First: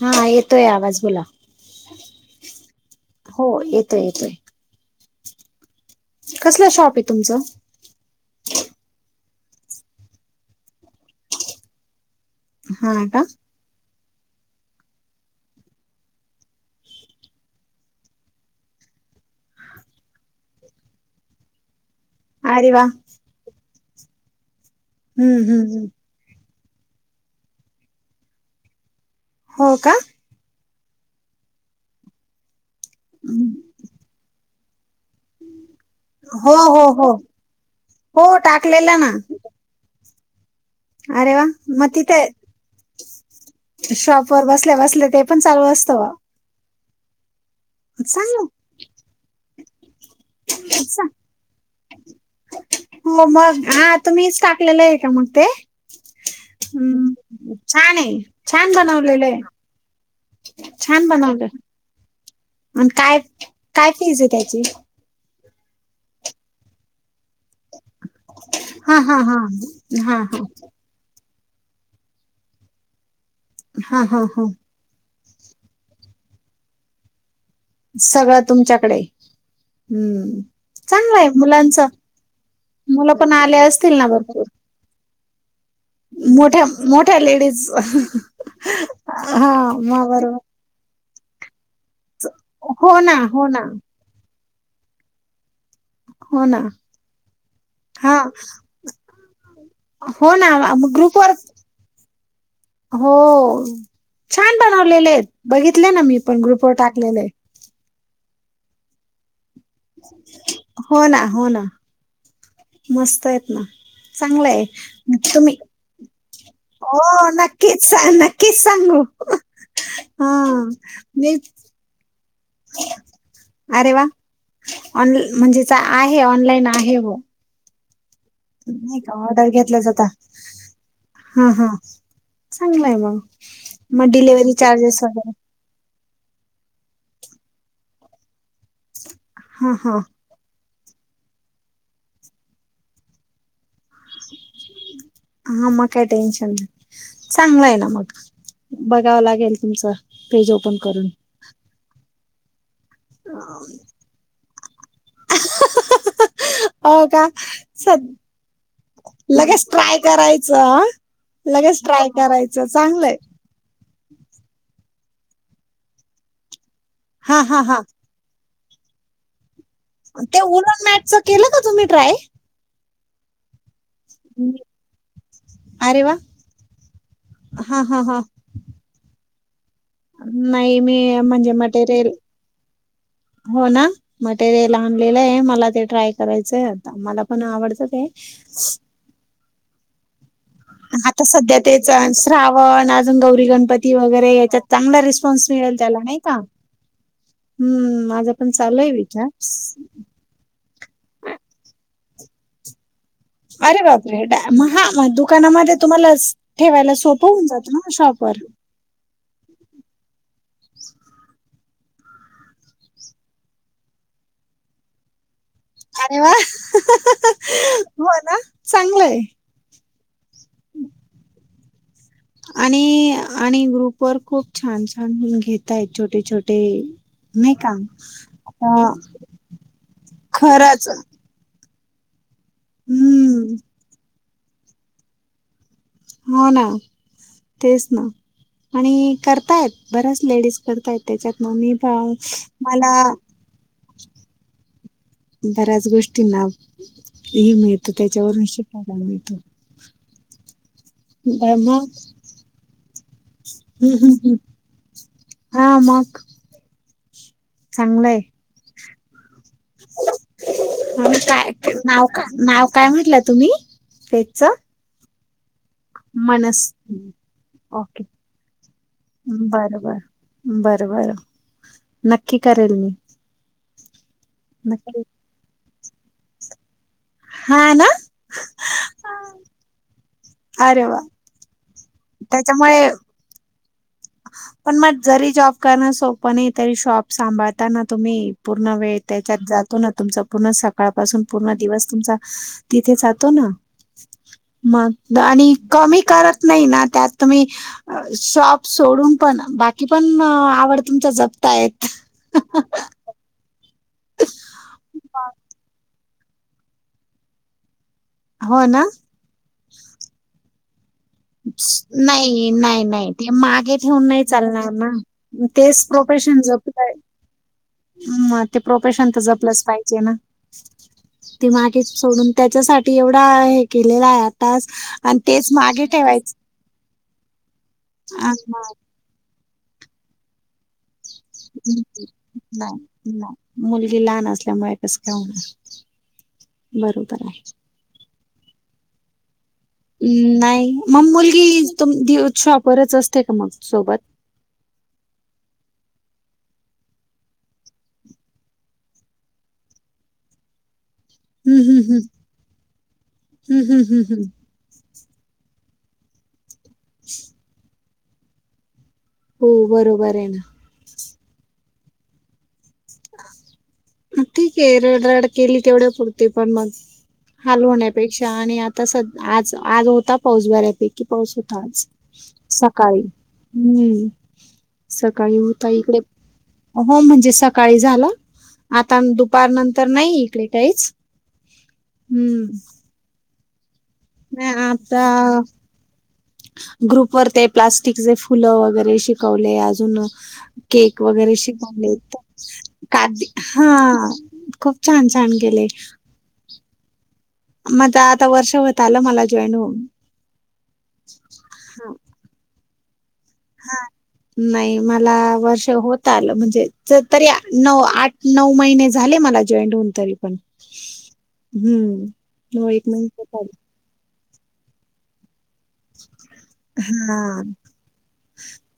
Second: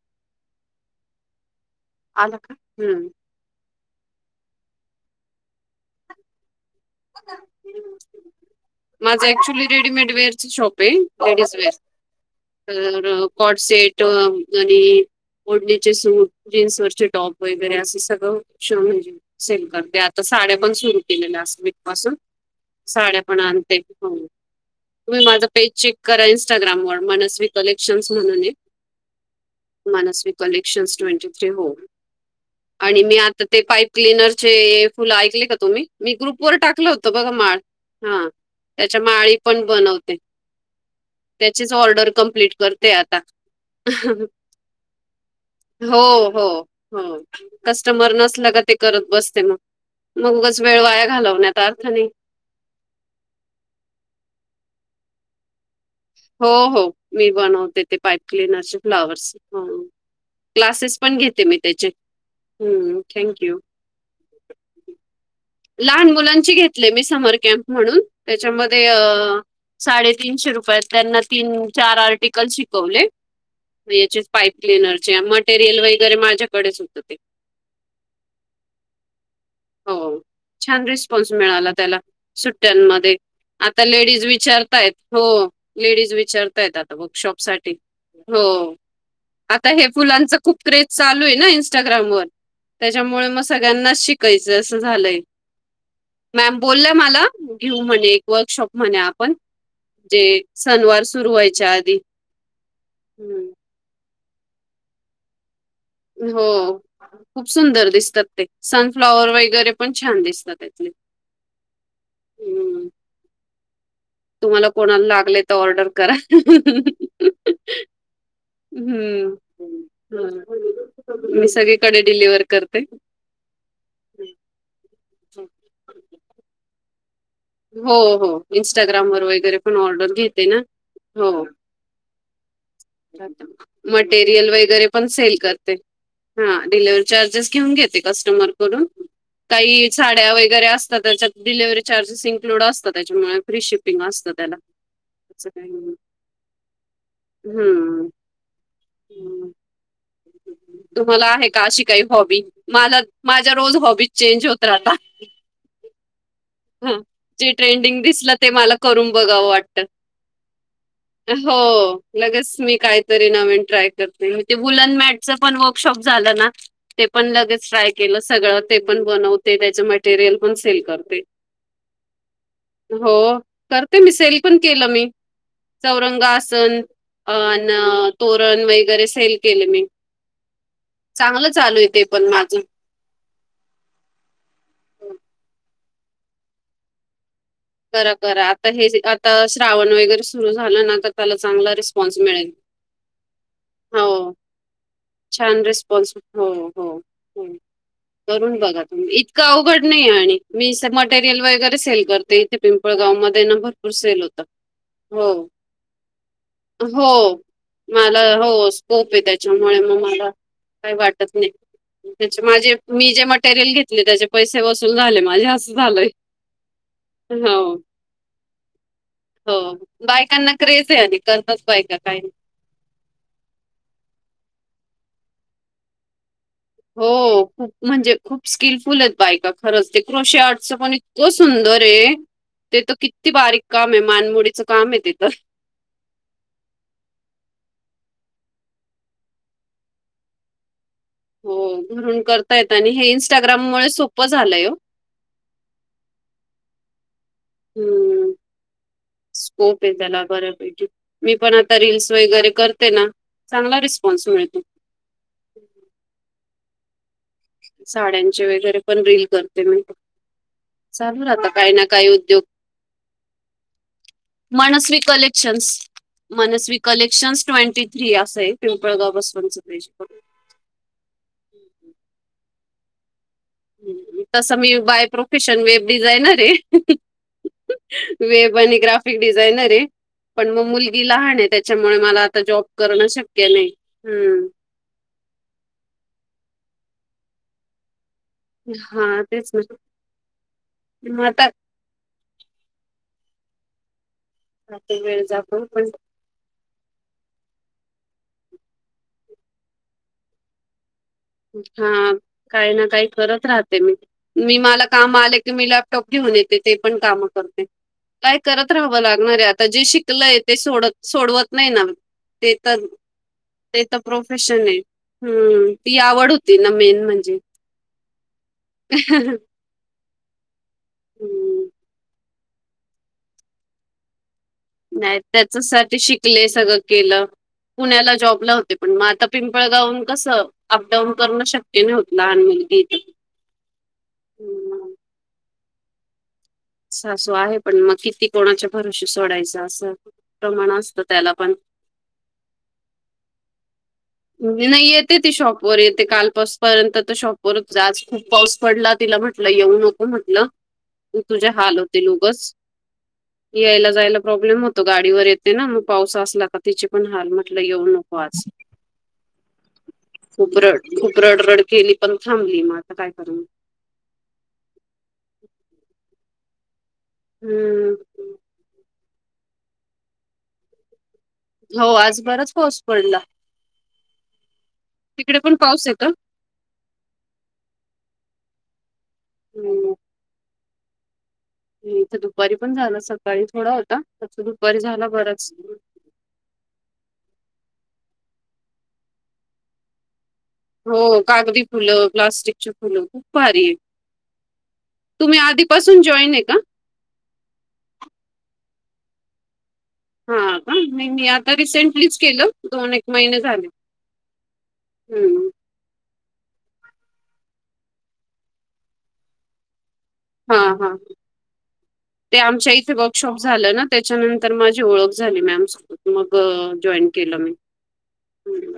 हा येतोय आवाज बोला, आल का हम्म, हो येतोय, येतोय, कसला शॉप आहे तुमचं? माझं ऍक्च्युअली रेडीमेड वेअरची शॉप आहे, लेडीज वेअर, हा का तर कॉट सट आणि, ओढणीचे सूट, जीन्सवररचे टॉप वगैरे, असं सगळं श म्हणजे, सिल्कर ते आता साड्या पण सुरू, केलेल्या लाट्स वेक पासून, अरे वा, [unintelligible] पण आणते, तुम्ही हम्म माझं हम्म पेज हम्म चेक करा, करा इनस्टाग्राम वर, मनस्वी कलेक्शन् म्हणून, हो का मनस्वी कलेक्शन ट्वेंटी थ्री हो, आणि मी आता ते पा क्लीनर चे फुलं ऐकले का तुम्ही? मी हो पोर हो टाकलं हो होतं बघा माळ हो हा, टाकलेलं त्याच्या ना माळी पण बनवते. अरे वा त्याचीच ऑर्डर कमप्लीट करते आता, शॉप वर बसल्या बसले ते पण चालू अस, हो, हो, हो कस्टमर चांगलं नसला का ते, करत बसते मग मग उगच वेळ वाया घालव, अर्थ नाही, हो मग हा तुम्हीच टाकलेलं आहे का मग ते? हो हो मी हम्म. बनवते ते, छान आहे पाईप छान क्लनरचे बनवलेलं फ्लावरर्, आहे क्लासेस छान पण घेते बनवलं मी त्याचे, आणि हं. काय थँक यू. काय फीज आहे त्याची, लहान मुलांची घेतले मी, समर कॅम्प म्हणून, त्याच्यामध्ये हा हा हा अ, हा साडेतीनशे रुपयात. त्यांना तीन चार आर्टिकल शिकवले, हा हा याचे हा हा पाईप क्लीनरचे म, रियल वगैरे माझ्याकडेच होतं ते, सगळं तुमच्याकडे, [inaudible] हम्म, छान चांगलं आहे रिस्पॉन्स मिळाला मुलांच त्याला, मुलं सुट्ट्यांमध्ये पण आले आता असतील ना लेडीज भरपूर विचारताय. हो, लेडीज मोठ्या विचारताय आता, मोठ्या वर्कशॉप लेडीज साठी हो हा आता हे म फुलांच बरोबर खूप, केरज चालू आहे ना, इंस्टाग्राम वर हो ना त्याच्यामुळे मग हो ना सगळ्यांना शिक, च अस झालंय, हो ना मॅम बोललं मला घेऊ म्हणे हा एक वर्कशॉप, म्हणे आपण, हो जे ना मग सणवार सुरू ग्रुपवर व्हायच्या आधी. हो, हं, छान बनवलेले आहेत बघितले ना, मी पण ग्रुपवर हो. टाकलेले आहे. खूप सुंदर दिसतात ते सनफ्लाॉवर वैगैरे पण छान दिसतात त्यातले. हो ना, हो ना हं. मस्त आहेत ना चांगलं आहे. तुम्हाला कोणाला लागले तर तुम्ही ऑर्डर करा. हो नक्कीच, स ना किसा हो हम्म. हो [unintelligible] कडे डिलिव्हर करते. अरे वा ऑन म्हणजे आहे ऑनलाईन आहे व. हो हो, इन्स्टाग्राम वर ऑर्डर वगैरे पण घेतल्या जात ऑर्डर घेते ना. हो. हा हा चांगला आहे मग मग मटेरियल डिलेव्हरी वगैरे चार्जेस पण सेल कर ते, हा डिलिवरी चार्जेस घेऊन घेते कस्टमरकडून. हा काही हा साड्या वगैरे असतात, त्याच्यात डिलिव्हरी चार्जेसिंग लूड असत त्याच्यामुळे फ्री शिपिंग असतं त्याला. असं हा काही मग नाही. काय टेन्शन नाही चांगलं आहे ना मग, बघावं हं. लागेल तुमचं पेज ओपन करून तुम्हाला आहे का अशी काय हॉबी? मला माझ्या रोज हॉबी चेंज होत राहतात. [inaudible] हो का जे स ट्रेंडिंग दिसलं ते मला करून बघावं लगेच वाटतं. ट्राय करायचं. लगेच हो ट्राय लगेच करायचं मी चांगलंय कायतरी नवीन ट्राय करते. ते वुलन मॅटच पण वर्कशॉप झालं ना ते पण हा हा लगेच हा ट्राय केलं सगळं ते पण बनवत ते त्याच मटेरियल ते पण सेल उलन मॅटच करते. केलं तुम्ही ट्राय हो. करते मी सेल पण केलं मी अरे वा चौरंगासन अन हा हा हा पण वगैरे सेल केले मी. नाही मी चांगलं म्हणजे चालू आहे ते मटेरियल पण माझं. हो ना मटेरियल आणलेलं आहे मला ते ट्राय करायचंय आता मला पण आवड करा करा आता हे आता श्रावण वगैरे तुझ झाल ना तर आता त्याला सध्या चांगला तेच रिस्पॉन्स मिळेल. श्रावण अजून गौरी गणपती हो. वगैरे याच्यात चांगला रिस्पॉन्स छान मिळेल त्याला रिस्पॉन्स नाही का हो हो हो. हम्म माझा पण करून चालू बघा आहे तुम्ही? गावागड विचार नाही आणि मी मटेरियल वगैरे सेल करते इथे पिंपळगाव मध्ये. ना अरे भरपूर बापरे सेल ड होतं. म हा हो दुकानामध्ये तुम्हाला ठेवायला सोपं होऊन जात. हो शॉप वर. क्सोप आहे त्याच्यामुळे मग मला काही वाटत नाही. त्याचे माझे मी जे मटेरियल घेतले त्याचे पैसे वसूल झाले माझे. असं झालंय. अरे वा! हं हं हं हो हं हो ना चांगलंय. हो. बायकांना क्रेज आहे आणि कसंच बायक काही आणि आणि ग्रुप वर खूप छान छान घेतायत छोटे-छोटे हो खूप म्हणजे खूप अ, स्किलफुल आहेत बायका खरंच ते क्रोशे आर्टसच खरंच पण तो सुंदर आहे ते तर किती हम्म बारीक काम आहे मानमोडीचं काम आहे तिथं. हो ना. तेच ना आणि करतायत बऱ्याच लेडीज करतायत. त्याच्यात मम्मी हो, पण घरून करतायेत आणि मला हे सोपं झालंय हो. बऱ्याच गोष्टींना हे मिळतो हं, त्याच्यावरून शिकायला मिळत. स्कोप आहे त्याला बर्यापैकी. मी पण आता मग रील्स वगैरे करते ना चांगला रिस्पॉन्स मिळतो. हां मग चांगलंय साड्यांचे वगैरे पण रील करते मी. आणि चालू राहता काय काही ना नाव काही का उद्योग. नाव काय म्हटलं तुम्ही? पेजच मनस्वी कलेक्शन्स मनस Manasvi collections twenty okay three असं आहे पिंपळगाव बसवांचं पाहिजे. बर बर नक्की करेल मी. तसं मी नक्की बाय प्रोफेशन वेब डिझायनर आहे. हा ना वेब आणि ग्राफिक डिझायनर आहे पण मग अरे वा मुलगी लहान आहे त्या त्याच्यामुळे मला आता जॉब त्याच्यामुळे करणं शक्य नाही्. पण मग जरी जॉब करणं सोपं नाही तरी शॉप सांभाळता ना तुम्ही? पूर्ण वेळ हा त्याच्यात तेच जातो ना तुमचा पूर्ण सकाळपासून मग आता पूर्ण दिवस तुमचा तिथे जातो ना आता मग वेळ आणि जातो पण कमी कर ते नाही ना त्यात तुम्ही शॉप सोडून पण बाकी पण आवड तुमचा जप हां काही ना काही करत राहते मी. मी मला काम आले की मीला कप घेऊन येते ते पण काम करते काय हो करत ना राहावं लागत अरे आता जे शिकलंय ते सोडत सोडवत नाही ना नाही ते नाही तर नाही ते मागे ते तर ठेवून नाही प्रोफेशन चालणार आहे. ना हं. तेच ती आवड होती ना मेन म्हणजे. म ते प्रोफेशन तर जपलंच पाहिजे ना, ते हम्म मागे सोडून त्याच्यासाठी एवढा हे केलेला हाय. नाही, त्याचासाठी शिकले सगळं केलं. पुण्याला आ, जॉबला होते पण म आता पिंपळगावंन कसं? अपडाऊन करण हूं, नाही नाही मुलगी लहान असल्यामुळे हम्म. इसकाउंन सासू आहे पण मग किती कोणाच्या भरोशी सोडायच असं. हूं, नाही, प्रमाण म असतं त्याला मुलगी पण. तुमबीशॉपरच असते का मग सोबत? नाही येते ती शॉपवर येते काल पासपर्यंत तर शॉपवरच. आज खूप पाऊस पडला तिला म्हट तिला येऊ नको म्हटलं. तुझे हम्म, हाल हम्म, हम्म. होतील उगच, हम्म, हम्म, यायला हम्म, जायला हम्म. प्रॉब्लेम हो तो गाडीवर येते ना पाऊस असला तर तिचे पण हाल, म्हटलं येऊ नको आज. हो बरोबर आये. खूप रड खूप रड रड केली पण थांबली, मग आता काय करणार. ठीक आहे रड रड केली तेवढ्या पुरती पण मग हलवणे. हम्म पेक्षा आणि आता स आज आज होता पाऊस बऱ्यापैकी पाऊस हो आज बराच पाऊस सकाळी पडला [unintelligible] सकाळी तिकडे पण हुता पाऊस आहे इकडे. का? हो म्हणजे सकाळी झाल. आता दुपार नंतर नाही इकडे काहीच. इथं हम्म दुपारी पण झाल. सकाळी थोडा होता, नाही दुपारी झाला आता बराच. ग्रुपवर ते प्लास्टिकचे फुलं वगैरे शिकवले, अजून केक हो वगैरे कागदी शिकवले फुलं तर प्लास्टिकची फुलं का? खूप भारी हा आहे खूप छान छान तुम्ही केले. आधीपासून जॉईन आहे का? माझ आता वर्ष होत आलं, मला जॉईन होऊन. हा का? मी मी आता रिसेंटलीच केलं. दोन एक महिने झा हा नाही मला वर्ष होत आलं म्हणजे तरी, नऊ आठ नऊ महिने झाले मला जॉईंन होऊन तरी. हा हा हम्म ते हो आमच्या एक इथे मिनीट वर्कशॉप पाच झालं ना त्याच्यानंतर माझी ओळख झाली मॅम शी मग अ जॉईन केलं मी.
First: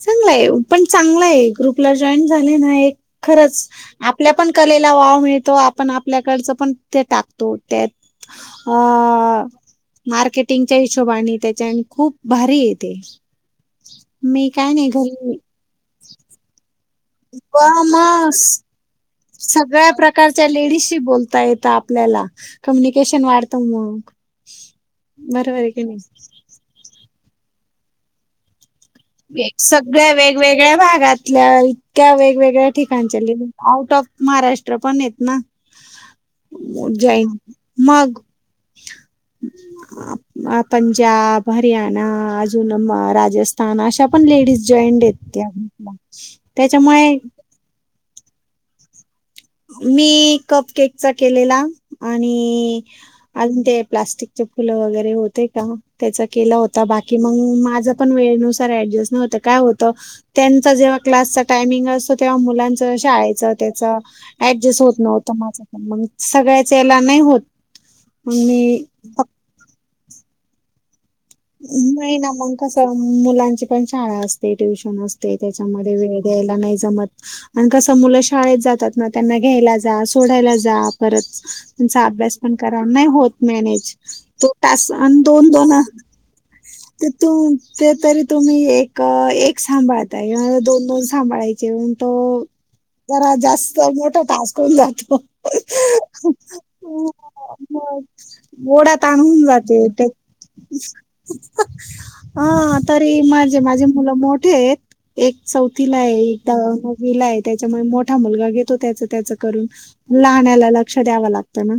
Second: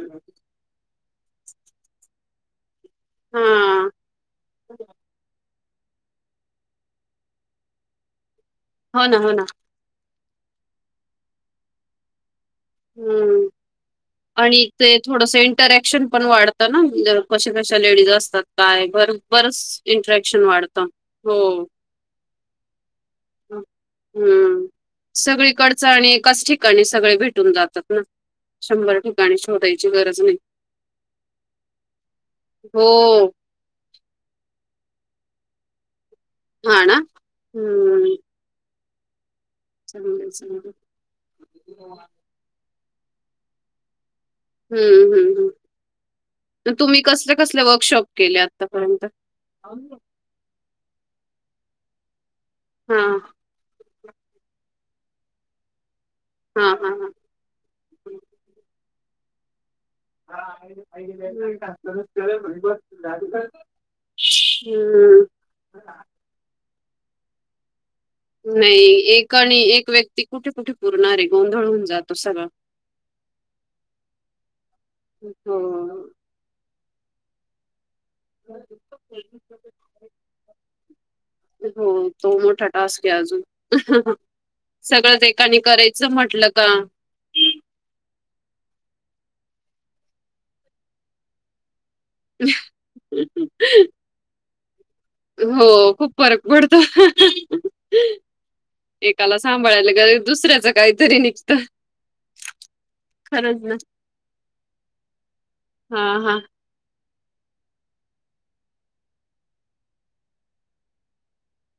चांगलाय पण चांगला आहे ग्रुपला जॉईन झाले ना, एक खरंच हा आपल्या पण कलेला वाव मिळतो. पण आपल्याकडचं पण ते टाकतो त्यात हो ना हो ना अ मार्केटिंगच्या हिशोबाने त्याच्या आणि खूप भारी येत. हम्म मी आणि काय नाही ते थोडस घरी. इंटरॅक्शन पण वाढतं ना, म्हजे कश व कशा लेडीज मग असतात काय बरं? बरच सगळ्या इंट्रॅक्शन प्रकारच्या वाढतं. लेडीजशी बोलता हो. येतं आपल्याला कम्युनिकेशन वाढत मग हम्म बरोबर आहे की सगळीकडचं नाही. आणि एकाच ठिकाणी सगळे भेटून जातात ना. शंभर ठिका एक सगळ्या वेगवेगळ्या भागातल्या, इतक्या वेगवेगळ्या ठिकाणच्या हो लेडीज आऊट ऑफ महाराष्ट्र पण येत ना. हा ना जॉईन हम्म मग. चांगलंय चांगलंय पंजाब, हरियाणा अजून राज हा ना, अशा पण लेडीज जॉईंट हम्म हम्म येत हम्म आपला तुम्ही त्याच्यामुळे कसले कसले वर्कशॉप केले आतापर्यंत. हा मी कप केकचा केलेला आणि हा अजून ते प्लास्टिकचे फुलं वगैरे होते का त्याचा केला हा होता हा बाकी मग माझा पण वेळेनुसार ॲडजस्ट व्हत काय होत. त, त्यांचा जेव्हा क्लासचा टायमिंग असतो, तेव्हा मुलांच शाळेचं त्याच ऍडजस्ट होत हम्म नव्हतं माझं, तर मग सगळ्याच ह्याला नाही होत. मग नाही मी एक आणि एक व्यक्ती कुठे कुठे पुरणार ये? व्हईना मग, कस मुलांची पण शाळा असते, ट्युशन असते, त्याच्यामध्ये हो. वेळ यायला नाही जमत आणि कस मुल शिकत शाळेत जातात ना, त्यांना घ्यायला जा, सोडायला जा, परत त्यांचा हो तो अभ्यास पण मोठा करा. टास्क नाही आहे होत अजून. मॅनेज सगळंच दोन- एकाने दोन करायचं म्हटलं का ते तु, ते तरी तुम्ही एक एक सांभाळताय, दोन दोन सांभाळायचे जेवण तो जरा जास्त मोठा टास्क होऊन जातो. हो खूप फरक पडतो. मग ओढा [inaudible] ताण एकाला होऊन जाते सांभाळायला गेलं दुसऱ्याचं काहीतरी निघत. ह तरी माझे माझे मुलं मोठे हायेत. एक चौथीला हा आहे, हा. एकटा नवीला आहे. त्याच्यामुळे मोठा मुलगा घेतो, त्याच त्याच करून लाहण्याला लक्ष द्यावं लागतं ना?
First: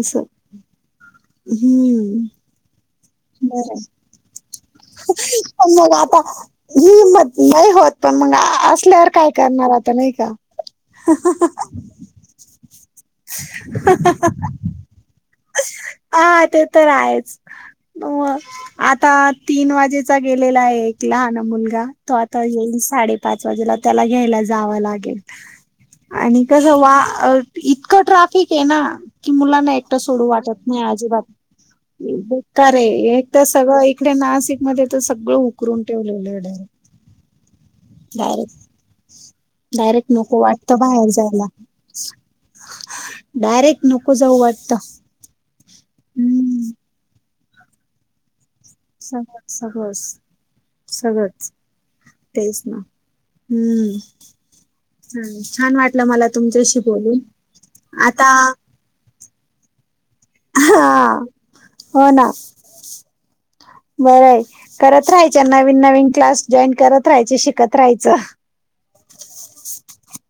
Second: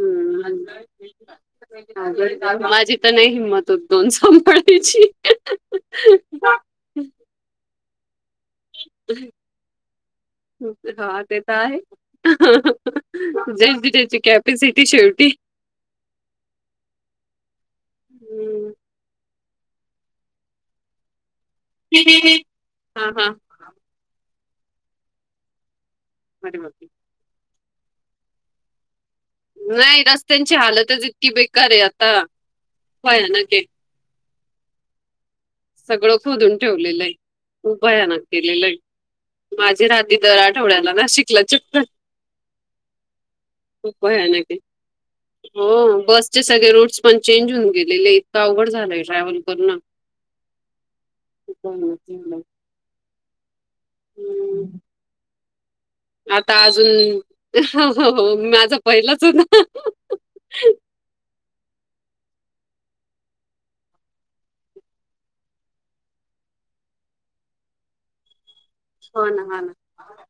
असं हम्म [unintelligible] माझी? तर नाही हिंमत बरं होत दोन सांभाळायची. पण मग आता, हिमत नाही होत मगा. असल्यावर काय करणार आता नाही का? हा ते तर आहे. ज्यांची ज्यांची कॅपेसिटी शेवटी. हा ते तर आहेच. म हम्म. आता तीन वाजेचा गेलेला आहे, एक लहान मुलगा. तो आता येईल हा हा. साडेपाच वाजेला त्याला घ्यायला जावं लागेल आणि अरे कस बापरे वा इतकं ट्राफिक हे ना कि मुलांना एकटं नाही सोडू रस्त्यांची वाटत नाही हालतच अजिबात. इतकी बेकार आहे आता बेकार रे एक तर भयानक आहे. सगळं एक इथे नाशिक मध्ये तर सगळं उकरून सगळं ठेवलेलं आहे खोदून डायरेक्ट. ठेवलेलंय. भयानक डायरेक्ट केलेलंय. माझी डायरेक्ट [unintelligible] दर नको वाटतं आठवड्याला ना बाहेर शिकला जायला चक्क डायरेक्ट नको जाऊ वाटत. हा बसचे सगळे रूट्स पण चेंज होऊन गेलेले, इतक अवघड झा सह सहस सगळच, खूप भयानक झालंय. तेच ना. हम्म हम्म. ह छान वाटलं मला आता तुमच्याशी बोलून अजून आता हो माझा पहिलाच हो ना हा हो ना, बरंय. करत राहायच्या. नवीन नवीन क्लास जॉईन करत राहायचे, शिकत राहायचं. हो ना, हा ना.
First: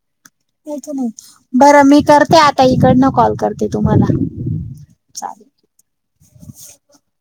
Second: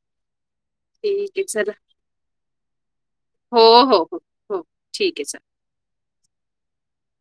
नाहीच नाही. ठीक आहे चला. बरं मी करते आता इकडनं कॉल हो, करते हो, तुम्हाला हो, हो. ठीक आहे चला. चालेल. [inaudible]